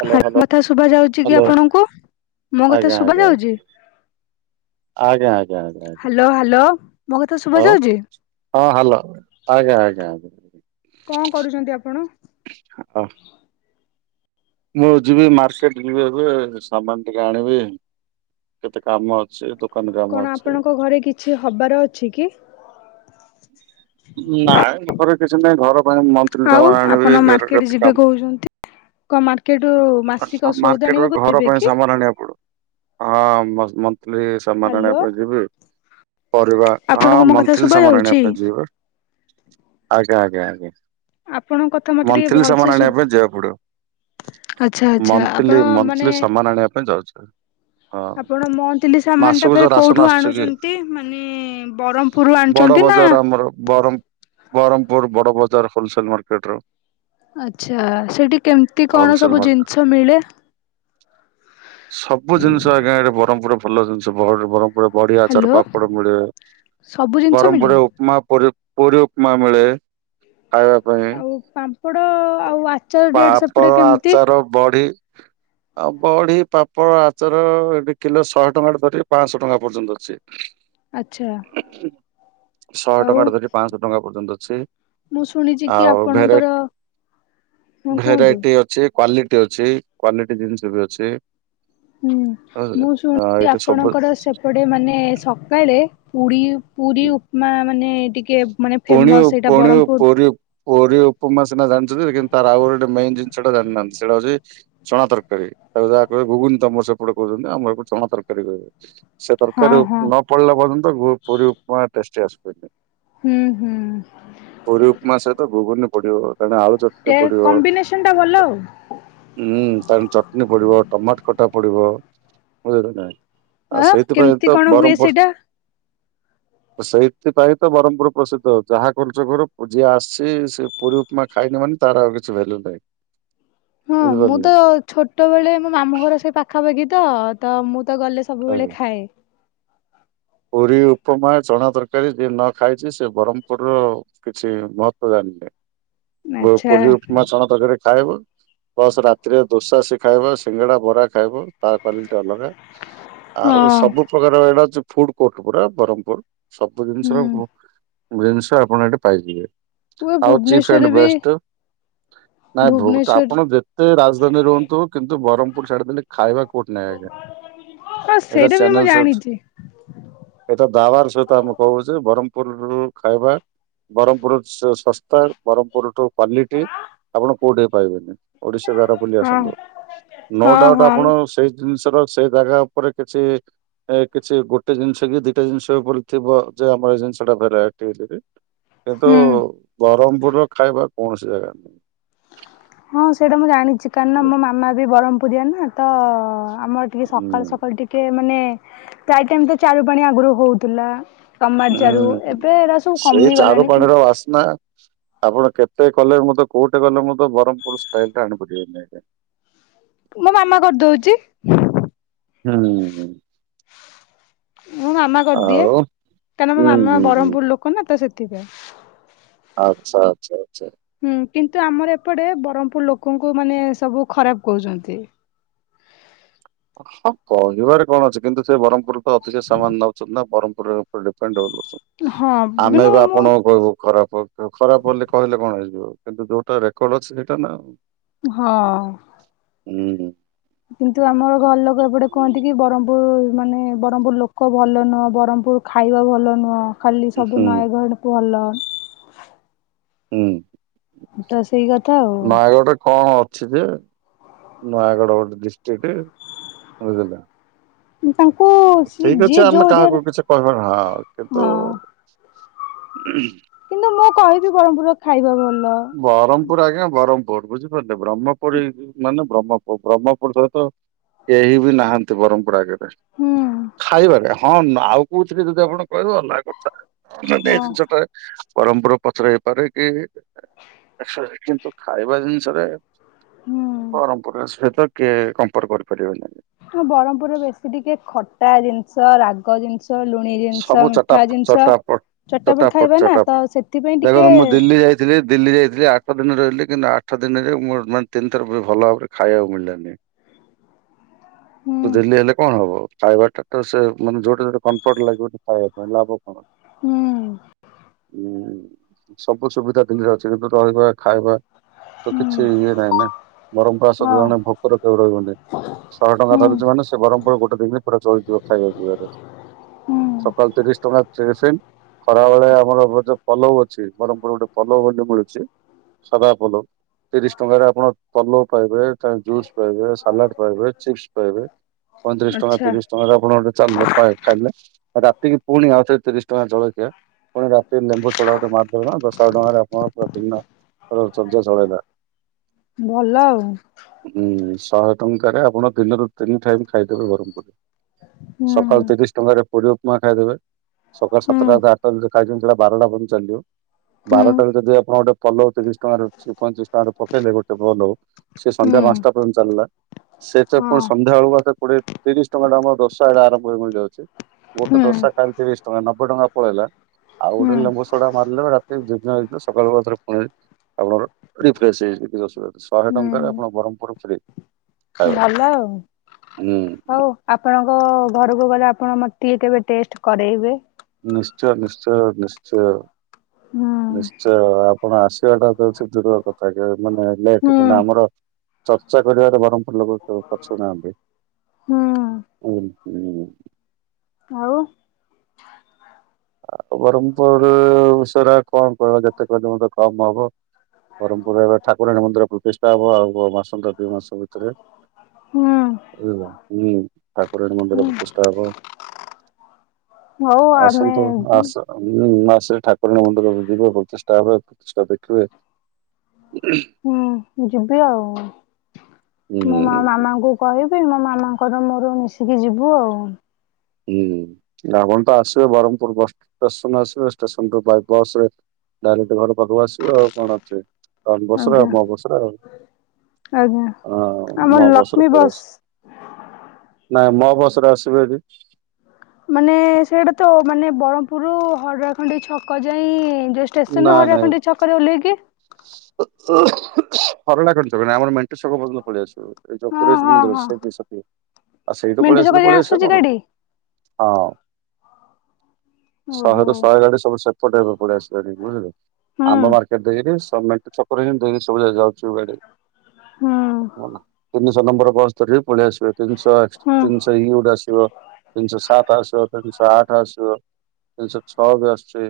Hello ହା hello ମ କଥା ଶୁଭା ଯାଉଛି କି ହ୍ୟାଲୋ ଆପଣଙ୍କୁ ମୋ ଆଜ୍ଞା କଥା ଶୁଭା ଆଜ୍ଞା ଯାଉଛି? ଆଜ୍ଞା ଆଜ୍ଞା ଆଜ୍ଞା ଆଜ୍ଞା ହ୍ୟାଲୋ ହ୍ୟାଲୋ ମୋ କଥା ଶୁଭା ଆଉ ଯାଉଛି? ହଁ ହାଲୋ ଆଜ୍ଞା ଆଜ୍ଞା ଆଜ୍ଞା। କଣ କରୁଛନ୍ତି ଆପଣ? ହଁ। ମୁଁ ଯିବି ମାର୍ଷେଟ ଯିବି ଏବେ ସାମାନ ଟିକେ ଆଣିବି କେତେ କାମ ଅଛି ଦୋ କଣ ଆପଣଙ୍କ ଘରେ କିଛି ହବାର ଅଛି କି? ନାଇଁ ଘରେ କିଛି ନାହିଁ ଘର ପାଇଁ ମାନ୍ଥଲି ଆଉ ସମାନ ଆପଣ ଆଣିବି ମାର୍କେଟ [unintelligible] ଯିବେ କହୁଛନ୍ତି। କଣ ମାର୍କେଟରୁ କାମ। ମାସିକ ସଉଦା ମାର୍କେଟ ରୁ ଆଣିବାକୁ ଘର ଯିବେ ପାଇଁ କି? ସାମାନ ଆଣିବାକୁ ପଡ଼ିବ। ହଁ ମଶ୍ ମନ୍ଥଲି ସ ସାମାନ ଆଣିବା ହାଲୋ ପାଇଁ ଯିବି ପରିବା ହଁ ଆପଣଙ୍କୁ ମୋ କଥା ଶୁଭା ମନ୍ଥଲି ସାମାନ ଯାଉଛି? ଆଣିବା ପାଇଁ ଯିବି ପା। ଆଜ୍ଞା ଆଜ୍ଞା ଆଜ୍ଞା ଆପଣଙ୍କ କଥା ମତେ ଟିକେ ମନ୍ଥଲି ଭଲସେ ସମାନ ଶୁ ଆଣିବା ପାଇଁ ଯିବାକୁ ଆଚ୍ଛା ପଡ଼ିବ। ଆଚ୍ଛା ଆପଣ ମନ୍ଥଲି ମାନେ ମନ୍ଥଲି ସମାନ ଆଣିବା ପାଇଁ ଯାଉଛେ। ଆପଣ ମନ୍ଥଲି ସାମାନ ଟା ଫେର ରାସନ କୋଉଠୁ ଆସୁଛି କି ଆଣୁଛନ୍ତି ମାନେ ବରମ୍ ପୁରୁ ବଡ ଆଣଚନ୍ତି ନା ବଜାର ଆମର ବରମ୍ Berhampur Bada Bazar wholesale market ରୁ ଆଚ୍ଛା ସେଠି କେମିତି କଣ ହୋଲସେଲ ସବୁ ମାର୍କେଟ। ଜିନିଷ ମିଳେ? ସବୁ ଜିନିଷ ଆଜ୍ଞା ଏଠେ ବ୍ରହ୍ମପୁର ରେ ଭଲ ଜିନିଷ [unintelligible] ଗୋଟେ ବଡ଼ିଆଚର ହ୍ୟାଲୋ ପାପଡ଼ ମିଳେ ସବୁ ଜିନିଷ ମିଳେ? ଗରମପଡେ ଉପମା ପୁରି ପୁରୀ ଉପମା ମିଳେ ଖାଇବା ପାଇଁ ଆଉ ପାମ୍ପଡ଼ ଆଉ ଆଚାର ରେଟ୍ ସେପଟେ ପାପଡ଼ କେମିତି? ଆଚାର ବଡ଼ି ଆଉ ବଢି ପାମ୍ପଡ଼ ଆଚାର ଏଠି କିଲୋ ଶହେ ଟଙ୍କାରେ ଧରି ପାଞ୍ଚଶହ ଟଙ୍କା ପର୍ଯ୍ୟନ୍ତ ଆଚ୍ଛା ଅଛି। ସଟ ଆଉ ଟଙ୍କା ଟା ଧରି ପାଞ୍ଚଶହ ଟଙ୍କା ପର୍ଯ୍ୟନ୍ତ ଅଛି ମୁଁ ଶୁଣିଛି କି ଆଉ ଭେରେ ଆପଣଙ୍କର ହଁ କୁହନ୍ତୁ ଭେରାଇଟି ଅଛି କ୍ଵାଲିଟି ଅଛି କ୍ଵାଲିଟି ଜିନିଷ ବି ଅଛି। ହୁଁ ବୁଝିଲେ। ମୁଁ ହଁ ଶୁଣଛିି ଏଇଠି ସବୁ ଆପଣଙ୍କର ସେ ପଟେ ମାନେ ସକାଳେ ପୁଡ଼ି ପୁରୀ ଉପମା ମାନେ ଟିକେ ମାନେ ପୁଣିଓ ଫେମସ୍ ସେଇଟା ପୁଣିଓ ବ୍ରହ୍ମପୁର ପୁ [unintelligible] ପୁରୀ ଉପମା ସିନା ଜାଣିଛନ୍ତି କିନ୍ତୁ ତାର ଆଉଗୋଟେ ମେନ୍ ଜିନିଷଟା ଜାଣିନାହାନ୍ତି ସେଇଟା ହଉଛି ଚଣା ତରକାରୀ ଆକୁ ଯାହା କହିବେ ଘୁଗୁନି ତମର ସେପଟେ କହୁଛନ୍ତି ଆମର ଏପଟେ ଚଣା ତରକାରୀ କହିବେ। ସେ ହଁ ତରକାରୀ ରୁ ହଁ ନ ପଡ଼ିଲା ପର୍ଯ୍ୟନ୍ତ ପୁରୀ ଉପମା ଟେଷ୍ଟ ଆସି ପାରିବନି। ହୁଁ ହୁଁ। ପରି ଉପମା ସହିତ ଘୁଗୁନି ପଡ଼ିବ କାରଣ ଆଳୁ ଟେ ଚକ୍ଟା ପଡ଼ିବ। କମ୍ବିନେସନ ଟା ଭଲ ଆଉ ହୁଁ ତା ଚଟଣିୀ ପଡ଼ିବ ଟମାଟ ଖଟା ପଡ଼ିବ ବୁଝିଲ ନାଇଁ ଆଉ ଆଁ ସେଇଥିପାଇଁ କେମିତି ତ କଣ ହୁଏ ସେଇଟା? ବ୍ରହ୍ମପୁର ସେଇଥିପାଇଁ ତ ବ୍ରହ୍ମପୁର ପ୍ରସିଦ୍ଧ ଯାହା କରୁଛ କର ଯିଏ ଆସିଛି ସେ ପୁରୀ ଉପମା ଖାଇନି ମାନେ ତାର ଆଉ କିଛି ଭ୍ୟାଲ୍ୟୁ ନାହିଁ। [inaudible] ହଁ ମୁଁ ବୁଝିପାରିଲେ। ତ ଛୋଟବେେଳେ ମୋ ମାମୁଁ ଘର ସେଇ ପାଖାପାଖି ତ ତ ମୁଁ ତ ଗଲେ ସବୁବେଳେ ଖାଏ ପୁରୀ ଉପମା ଚଣା ତରକାରୀ ଯିଏ ନ ଖାଇଛି ସେ ବ୍ରହ୍ମପୁରର କିଛି ମହତ୍ଵ ଜାଣିନି ବ ଆଚ୍ଛା ପୁରି ଉପମା ଚଣା ତରକାରି ଖାଇବ ପ୍ଲସ୍ ରାତିରେ ଦୋସା ସେ ଖାଇବ ସିଙ୍ଗଡ଼ା ବରା ଖାଇବ ତା କ୍ଵାଲିଟି ଅଲଗା। ଆଉ ହଁ ସବୁ ପ୍ରକାର ଏଇଟା ଅଛି ଫୁଡ କୋର୍ଟ ପୁରା ବ୍ରହ୍ମପୁର ସବୁ ହୁଁ ଜିନିଷର ଜିନିଷ ଆପଣ ଏଠି ପାଇଯିବେ। ମୁଁ ଆଉ ଚିଫ୍ ଆଣ୍ଡ ଭୁବନେଶ୍ଵରରେ ବି ବେଷ୍ଟ ନାଇଁ ଭୋଗ ତ ଭୁବନେଶ୍ଵର ଆପଣ ଜେ ତେ ରାଜଧାନୀରେ ରୁହନ୍ତୁ କିନ୍ତୁ ବ୍ରହ୍ମପୁର ଛାଡ଼ିଦେଲେ ଖାଇବା କଉଠି ନାଇଁ ଆ୍ଞା ହଁ ଏଇଟା ସେଇଟା ବି ମୁଁ ଚାନେଲ୍ ସର୍ଚ ଜାଣିଛି ଏଇଟା ଦାୱାର ସହିତ ଆମେ କହୁଛେ ବ୍ରହ୍ମପୁରରୁ ଖାଇବା ବ୍ରହ୍ମପୁର ସ ଶସ୍ତା ବ୍ରହ୍ମପୁରଠୁ କ୍ଵାଲିଟି ଆପଣ କୋଉଠି ବି ପାଇବେନି ଓଡ଼ିଶା ଶାରା ବୁଲି ହଁ ଆସନ୍ତୁ ନୋ ହଁ ଡାଉଟ୍ ହଁ ଆପଣ ସେଇ ଜିନିଷ ର ସେ ଜାଗା ଉପରେ କିଛି ଏ କିଛି ଗୋ ଟେ ଜିନିଷ କି ଦିଟା ଜିନିଷ କରିଥିବ ଯେ ଆମ ଏ ଜିନିଷ ଟା ଭେରାଇଟ ବୋଲିକି କିନ୍ତୁ ହୁଁ ବ୍ରହ୍ମପୁର ର ଖାଇବା କୌଣସି ଜାଗାରେ ନାହିଁ। ହଁ ସେଇଟା ମୁଁ ଜାଣିଚି କାହିକିନା ମୋ ମାମା ବି ବରମ୍ପୁରିଆ ନା ତ ଆମର ଟିକେ ସକାଳୁ ହୁଁ ସକାଳୁ ଟିକେ ମାନେ ଚାରି ଟାଇମ ତ ଚାରୁ ପାଣି ଆଗରୁ ହଉଥିଲା। କାମାକ୍ଷାରୁ ହୁଁ ଏବେ ଏରା ସବୁ କମିଗଲାଣି କିନ୍ ସ୍ମା ଆପଣ କେତେ କଲେ ହେଲେ ମଧ୍ଯ, କୋଉଠେ କଲେ ହେଲେ ମଧ୍ଯ ବରମ୍ପୁରିଆ ଷ୍ଟାଇଲ ଟା ଆଣିପାରିବନି। ମୋ ମାମା କରିଦଉଚି। ହୁଁ ହଁ। ମୁଁ ମାମା କରିଦିଏ। ଆଉ କାହିଁକନା ମୋ ହୁଁ ମାମା ହୁଁ ହୁଁ ବରମ୍ପୂର ଲୋକ ନା ତ ସେଥିପାଇଁ। ଆଚ୍ଛା ଆଚ୍ଛା ଆଚ୍ଛା। ହୁଁ କିନ୍ତୁ ଆମର ଏପଟେ ବରମ୍ପୂର ଲୋକଙ୍କୁ ମାନେ ସବୁ ଖରାପ କହୁଚନ୍ତି। ହଁ କହିବାରେ କଣ ଅଛି କିନ୍ତୁ ସେ ବରମ୍ପୁର ତ ଅତିିକ ସେମାନେ ଯାଉଚନ୍ତି ନା ବରମ୍ପୁର ଉପରେ ଡିପେଣ୍ଡ ହ କରୁଚନ୍ତି। ହଁ ଆମେ କିନ୍ତୁ ବି ମୁଁ ଆପଣଙ୍କୁ କହିବୁ ଖରାପ। ଉଁ ଖରାପ ବୋଲି କହିଲେ କଣ ହେଇଯିବ କିନ୍ତୁ ଯୋଉଟା ରେକର୍ଡ ଅଛି ସେଇଟା ନା ଆଉ। ହଁ। ହୁଁ। କିନ୍ତୁ ଆମର ଘର ଲୋକ ଏପଟେ କୁହନ୍ତି କି ବରମ୍ପୁର ମାନେ ବରମ୍ପୁର ଲୋକ ଭଲ ନୁହଁ। ବରମ୍ପୁର ଖାଇବା ଭଲ ନୁହ। ଖାଲି ସବୁ ହୁଁ ନୟାଗଡ଼ ଭଲ। ହୁଁ ତ ସେଇ କଥା ଆଉ ନୟାଗଡ଼ ରେ କଣ ଅ ଛି ଯେ ନୟାଗଡ ଗୋଟେ ଡିଷ୍ଟିକ୍ଟ ବୁଝିଲ। ତାଙ୍କୁ ସି ଠିକ ଅଛି ଯିଏ ଆମେ ଯୋଉ କାହାକୁ ଏରିଆରେ କିଛି କହିବା ନା ହଁ କିନ୍ତୁ ହଁ କିନ୍ତୁ ମୁଁ କହିବି ବରମ୍ପୁରର ଖାଇବା ଭଲ। ବରମ୍ପୁର ଆଜ୍ଞା ବରମ୍ପୁର ବୁଝିପାରିଲେ। ବ୍ରହ୍ମପୁର ଇଜ୍ ମାନେ ବ୍ରହ୍ମପୁର ବ୍ରହ୍ମପୁର ସହିତ କେହି ବି ନାହାନ୍ତି ବରମ୍ପୁର ଆଗରେ। ହୁଁ ବେଷ୍ଟ। ଖାଇବାରେ ହଁ ଆଉ କୋଉଥିରେ ଯଦି ଆପଣ କହିବେ ଅଲଗା କଥା। ହଁ ଏଇ ଜିନିଷ ଟା ବରମ୍ପୁର ପଛରେ ହେଇପାରେ କି ଏ କିନ୍ତୁ ଖାଇବା ଜିନିଷରେ ହୁଁ। ବରମ୍ପୁର ସହିତ କିଏ କମ୍ପର କରିପାରିବନି। ହଁ ବରମ୍ପୁରରେ ବେଶୀ ଟିକେ ଖଟା ଜିନିଷ ରାଗ ଜିନିଷ। ଲୁଣି ସବୁ ଜିନିଷ ଚଟା ମିଠା ଜିନିଷ। ଚଟାପଟ ଚଟାପଟ ଖାଇବେ ନା ତ ସେଥିପାଇଁ ଟିକେ ଥିଲ ଦିଲ୍ଲୀ ଯାଇଥିଲି ଆଠ ଦିନ ରହିଲି କିନ୍ତୁ ଆଠ ଦିନରେଁ ମୋର ମାନେ ତିନିଥର ବି ଭଲ ଭାବରେ ଖାଇବାକୁ ମିଳିଲାନି। ହୁଁ ଦିଲ୍ଲୀ ହେଲେ କଣ ହବ ଖାଇବା ଟା ତ ସେ ମାନେ ଯୋଉଟା ଯୋଟ କନ୍ ଟ ଲାଗିବ ଗୋଟେ ଖାଇବା ପାଇଁ ଲାଭ କଣ? ହୁଁ। ଉୁଁ ସବୁ ସୁବିଧା ଦିଲ୍ଲୀରେ ଅଛି ସେଥି ପାଇଁ ବା ଖାଇବା ତ ହୁଁ କିଛି ଇଏ ନାହିଁ ନା ବରମ୍ପସ ହଁ ଜଣେ ଭୋ ର କେଉ ରହିବନି। ଶହେ ଟଙ୍କା ହୁଁ ଧରିଚି ମାନେ ସେ ବରମ୍ପୁରରେ ଗୋଟେ ଦିନରେ ପୁରା ଚଳିଯିବ ଖାଇବା ପିଇବାରେ। ହୁଁ ସକାଳ ତିରିଶ ଟଙ୍କା ତିରିଶ ଖରା ବେଳେ ଆମର ଯୋଉ ପୋଲଉ ଅଛି, ବରମ୍ପୁର ଗୋଟେ ପୋଲଉ ବୋଲି ମିଳୁଚି ସାଧା ପଲଉ। ତିରିଶ ଟଙ୍କାରେ ଆପଣ ପଲଉ ପାଇବେ, ଜୁସ୍ ପାଇବେ, ସାଲାଡ ପାଇବେ, ଚିପ୍ସ ପାଇବେ। ପଇଁତିରିଶ ଟଙ୍କା ଆଚ୍ଛା ତିରିଶ ଟଙ୍କାରେ ଆପଣ ଗୋଟେ ଚାଲ ପାଏ ଖାଇଲେ। ରାତିକି ପୁଣି ଆଉଥରେ ତିରିଶ ଟଙ୍କା ଜଳଖିଆ। ପୁଣି ରାତିରେ ଲେମ୍ବୁ ସୋଡା ଗଟେ ମାରିଦେବେ। ତ ଶହେ ଟଙ୍କାରେ ଆପଣ ପୁରା ଦିନ ଚର୍ଯ୍ୟ ଚଳେଇ ଦେବା। ଭଲ ଆଉ। ହୁଁ ଶହେ ଟଙ୍କାରେ ଆପଣ ଦିନରୁ ତିନି ଟାଇମ ଖାଇଦେବେ ବରମ୍ପୁର ରେ ହୁଁ ସକାଳ ତିରିଶ ଟଙ୍କାରେ ପୁରୀ ଉପମା ଖାଇଦେବେ, ସକାଳ ହୁଁ ସାତଟା ଆଠ ଟା ରେ ଯୋଉଟା ଖାଇଚନ୍ତି ସେଟା ବାରଟା ପର୍ଯ୍ୟନ୍ତ ଚାଲିଯିବ। ହୁଁ ବାରଟାରେ ଯଦି ଆପଣ ଗୋଟେ ପୋଲଉ ତିରିଶ ଟଙ୍କାରେ ପଇତିରିଶ ଟଙ୍କାରେ ପକେଇଲେ ଗୋଟେ ପୋଲଉ ସେ ସନ୍ଧ୍ୟା ହୁଁ ପାନ୍ ସଟା ପର୍ଯ୍ୟନ୍ତ ଚାଲିଲା। ସେ ତ ହଁ ପୁଣି ସନ୍ଧ୍ୟାବେଳୁଆ ତ କୋଡିଏ ତିରିଶ ଟଙ୍କା ଟା ଆମର ରୋଷ [unintelligible] ଆରମ୍ଭକୁ ହେବାକୁଯାଉଚି। ଗୋଟେ ହୁଁ ପ୍ରସାଦ ଟା ଆଣିଥିବେ ତିରିଶ ଟଙ୍କା ନବେ ଟଙ୍କା ପଳେଇଲା। ଆଉ ଗୋଟେ ହୁଁ ଲେମ୍ବୁ ସଡା ମାରିଲେ ରାତି ଦୁଇଗୁଣେ ହେଇଯିବ ସକାଳୁ ଆଉଥରେ ପୁଣି ଆପଣର ରିଫ୍ରେସ ହେଇଯିବ କିଛି ଅସୁବିଧା ଶହେ ହୁଁ ଟଙ୍କାରେ ଆପଣ ବ୍ରହ୍ମପୁର ଫ୍ରି ଖାଇବା। ଭଲ ଆଉ ହୁଁ ହଉ। ଆପଣଙ୍କ ଘରୁକୁ ଗଲେ ଆପଣ ମତେ କେବେ ଟେଷ୍ଟ କରେଇବେ। ନିଶ୍ଚୟ ନିଶ୍ଚୟ ନିଶ୍ଚୟ। ହୁଁ। ନିଶ୍ଚୟ ଆପଣ ଆସିବାଟା [unintelligible] ମାନେ ହୁଁ ଲେଟ କିନ୍ତୁ ଆମର ଚର୍ଚ୍ଚା କରିବାରେ ବରମପୁର ଲୋକ ପଛଉ ନାହାନ୍ତି। ହୁଁ ହୁଁ ହୁଁ। ଆଉ। ଆଉ ବରମପୁର ସରା କଣ କଇବ ଯେତେ କହିଲେ ମତେ କମ୍ ହବ। ବରମପୁର ରେ ଏବେ ଠାକୁରାଣୀ ମନ୍ଦିର ପ୍ରତିଷ୍ଠା ହବ ଆଉ ମାସନ୍ତ ଦୁଇ ମାସ ଭିତରେ। ହୁଁ ବୁଝିଲ ହୁଁ ଠାକୁରାଣୀ ମନ୍ଦିର ହୁଁ ପ୍ରତିଷ୍ଟା ହବ। ହଉ ଆ ତମେତ ଆସ ଉଁ ମା ସେ ଠାକୁରାଣୀ ମନ୍ଦିର ଯିବେ ପ୍ରତିଷ୍ଠା ହୁଏ ପ୍ରତିଷ୍ଠା ଦେଖିବେ ହୁଁ। ମୁଁ ଯିବି ଆଉ ହୁଁ ମୁଁ ମୋ ମାମାଙ୍କୁ କହିବି ମୋ ମାମାଙ୍କର ମୋର ମିଶିକି ଯିବୁ ଆଉ। ହୁଁ ଆପଣ ତ ଆସିବେ ବରମପୁର ବସ୍ ଷ୍ଟେସନ୍ ଆସିବେ ଷ୍ଟେସନ ରୁ ବାଇପାସ ରେ ଡାଇରେକ୍ଟ ଘର ପାଖକୁ ଆସିବେ ଆଉ କଣ ଅଛେ। [unintelligible] ବସ୍ ରେ ଆଜ୍ଞା ଆଉ ମୋ ବସ୍ ରେ ଆଉ ଆଜ୍ଞା ହଁ ନୂଆ ଆମର ବସ୍ ରେ ଲକ୍ଷ୍ମୀ ପଳେଇ ଆ ନା ମୋ ବସ୍ ରେ ଆସିବେ ହେରି। ମାନେ ସେଇଟା ତ ମାନେ ବରମପୁର ରୁ ହରିଆ ଖଣ୍ଡି ଛକ ଯାଇଁ ଯୋଉ ଷ୍ଟେସନରୁ ହରିଆଖଣ୍ଡି ଛକରେ ଓହ୍ଲେଇକି ହରଡା ଖଣ୍ଡି ଛକ ନୁହେଁ ଆମର ମେଣ୍ଟ ଛକ ପର୍ଯ୍ୟନ୍ତ ପଳେଇ ଆସିବ। ଏଇ ହଁ ଚତୁରେଶ୍ୱର ହଁ ମନ୍ଦିର ହଁ [unintelligible] ଆ ସେଇଠୁ ପଳେଇ ମେଣ୍ଟୁ ଛକ ଆସିଲେ ଯାଏଁ ପଳେଇ ଆସିବେ ଆସୁଛି କଣ। ଗାଡି ହଁ ଶହେ ଓହୋ ରୁ ଶହେ ଗାଡି ସବୁ ସେପଟେ ଏବେ ପଳେଇ ଆସି ଗାଡ଼ି ବୁଝିଲେ ହୁଁ ଆମ ମାର୍କେଟରେ [unintelligible] ଦିନି ସବୁ ଯାକ ଯାଉଚୁ ଗାଡ଼ି। ହୁଁ ତିନିଶହ ନମ୍ବର ବସ୍ ଧରିବେ ପଳେଇ ଆସିବେ ତିନିଶ ହୁଁ ତିନି [unintelligible] ତାରିକ୍ ଗୋଟେ ଆସିବ ତିନିଶହ ସାତ ଆସିବ ତିନିଶହ ଆଠ ଆସିବ। ତିନିଶହ ଛଅ ବି ଆସୁଚି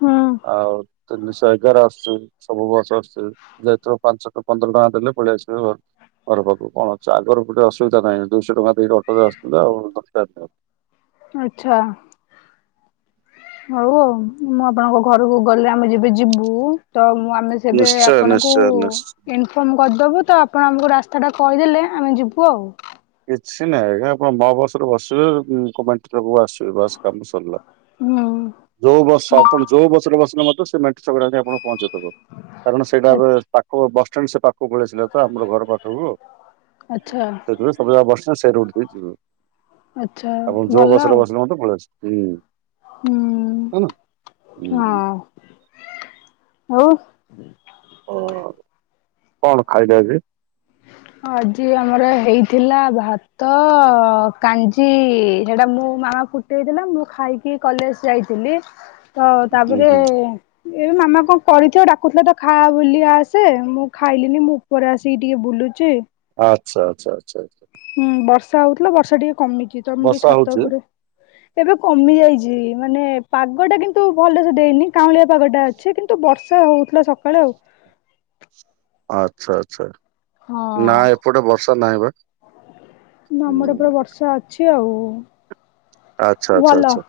ହୁଁ ଆଉ ତିନିଶହ ଏଗାର ଆସୁଚି। ସବୁ ବସ୍ ଆସୁଚି ଯେତକ ପାଞ୍ଚଟ ପନ୍ଦର ଟଙ୍କା ଦେଲେ ପଳେଇ ଆସିବେ ଘ ଘର ପାଖକୁ କଣ ଅଛି ଆଗର ଗୋଟେ ଅସୁବିଧା ନାହିଁ ଦୁଇଶହ ଟଙ୍କା ଦେଇକି ଅଟୋରେ ଆସୁଥୁଲେ ଆଉ ଦରକାର ଆଛା। ହଉ ଆଉ ମୁଁ ଆପଣଙ୍କ ଘରକୁ ଗଲେ ଆମେ ଯେବେ ଯିବୁ ତ ମୁଁ ଆମେ ସେବେ ନିଶ୍ଚୟ ଆପଣଙ୍କୁ ନିଶ୍ଚୟ ନିଶ୍ଚୟ। ଇନଫର୍ମ କରିଦବୁ ତ ଆପଣ ଆମକୁ ରାସ୍ତାଟା କହିଦେଲେ ଆମେ ଯିବୁ ଆଉ। କିଛି ନାହିଁ ଆଜ୍ଞା ଆପଣ ମୋ ବସରେ ବସିବେ କମେଣ୍ଟ ଲୋକକୁ ଆସିବେ ବସ କାମ ସରିଲା। ଯୋଉ ବସ ଆପଣ ଯୋଉ ବସ ରେ ବସିଲେ ମଧ୍ୟ ସେ ମେଣ୍ଟ ଛକ ରେ ଆଣି ଆପଣ କୁ ପହଞ୍ଚେଇଦବ କାରଣ ସେଇଟା ହୁଁ ଏବେ ପା ଖ ବସ୍ ଷ୍ଟାଣ୍ଡ ସେ ପାଖୁକୁ ପଳେଇ ଆସିଲା ତ ଆମର ଘର ପାଖକୁ ଆଚ୍ଛା ସେଥି [unintelligible] ବସିନେ ସେଇଠୁ ଉଠିକି ଯିବେ ଆଚ୍ଛା ଆପଣ ଯୋଉ ଭଲ ବସରେ ଆଉ ବସିଲେ ମଧ୍ଯ ପଳେଇ ଆସି ହୁଁ। ହୁଁ ହଁ ହୁଁ। ହଉ। ଅ କଣ ଖାଇଲେ ଆଜି? ଆଜି ଆମର ହେଇଥିଲା ଭାତ କାଞ୍ଜି ସେଟା ମୁଁ ମାମା କୁ ଦେଇଥିଲା ମୁଁ ଖାଇକି କଲେଜ ଯାଇଥିଲି। ତ ହୁଁ ତାପରେ ହୁଁ ଏବେ ମାମା କଣ କରିଥିବ ଡାକୁଥିଲା ତ ଖା ବୋଲି ଆସେ ମୁଁ ଖାଇଲିନି ମୁଁ ଉପରେ ଆସିକି ଟିକେ ବୁଲୁ ଚି ଆଚ୍ଛା ଆଛା ଆଛା ଆଛା। ହୁଁ ବର୍ଷା ହଉଥିଲା ବର୍ଷା ଟିକେ କମିଛି ତମେ ଟିକେ ବର୍ଷା ଛାତ ହଉଛି? ଉପରେ ଏବେ କମି ଯାଇଛି ମାନେ ପାଗ ଟା କିନ୍ତୁ ଭଲସେ ଦେଇନି କାଉଁଳିଆ ପାଗଟା ଅ ଛେ କିନ୍ତୁ ବର୍ଷା ହଉଥିଲା ସକାଳେ ଆଉ। ଆଛା ଆଛା ନା ହଁ। ଏପଟେ ବର୍ଷା ନାହିଁ ବା ହୁଁ। ସେ ଅଛି ଆଉ ଆଚ୍ଛା ଆଚ୍ଛା ଭଲ। ଆଚ୍ଛା।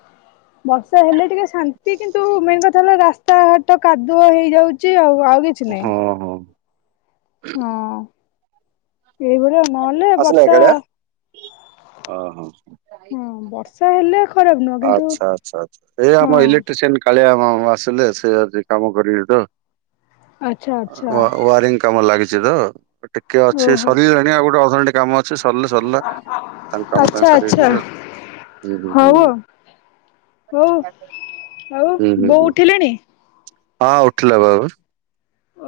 ବର୍ଷା ହେଲେ ଟିକେ ଶାନ୍ତି କିନ୍ତୁ ମେନ୍ କଥା ହେଲା ରାସ୍ତାଘାଟ କାଦୁଅ ହେଇଯାଉଛି ଆଉ ଆଉ କି ହଁ ହଁ। ହଁ ଏଇଭଳିଆ ନହେଲେ ବର୍ଷା ହଁ। ହଁ ବର୍ଷା ହେଲେ ଖରାପ ନୁହଁ କିନ୍ତୁ ଆଛା ଆଛା ଆଛା ଏ ଆମ ହଁ ଇଲେଟ୍ରିସିଅନ୍ କାଳିଆ ମାମ ଆସିଲେ ସେ ଆଜି କାମ କରିବେ ତ ଆଚ୍ଛା ଆଚ୍ଛା ୱା ୱାରିଂ କାମ ଲାଗିଛି ତ ଟିକେ ଅଛି ଓହୋ ଶରୀଲା ନାଇ ଆଉ ଗୋଟେ ଅଧ ଘଣ୍ଟେ କାମ ଅଛି ସରିଲେ ସରିଲା ତାଙ୍କ କାମ ଆଚ୍ଛା ତାଙ୍କ ସାରିକି ଆଚ୍ଛା ଯିବେ। ହୁଁ ହୁଁ ହଉ ହୁଁ। ଆଉ ଆଉ ହୁଁ ହୁଁ ବୋଉ ହୁଁ ଉଠିଲେଣି? ହଁ ଉଠିଲା ବା ଏବେ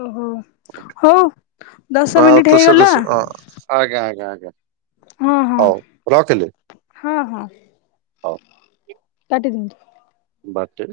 ଓହୋ ହଉ ଦଶ ଆଉ ମିନିଟ ତ ସେ ତ ହେଇଗଲା। ସ- ଅ, ଆଜ୍ଞା ଆଜ୍ଞା ଆଜ୍ଞା। ହଁ ହଁ ହଉ ରଖିଲି ହଁ ହଁ। ହଉ କାଟିଦିଅନ୍ତୁ। ବାଟେ।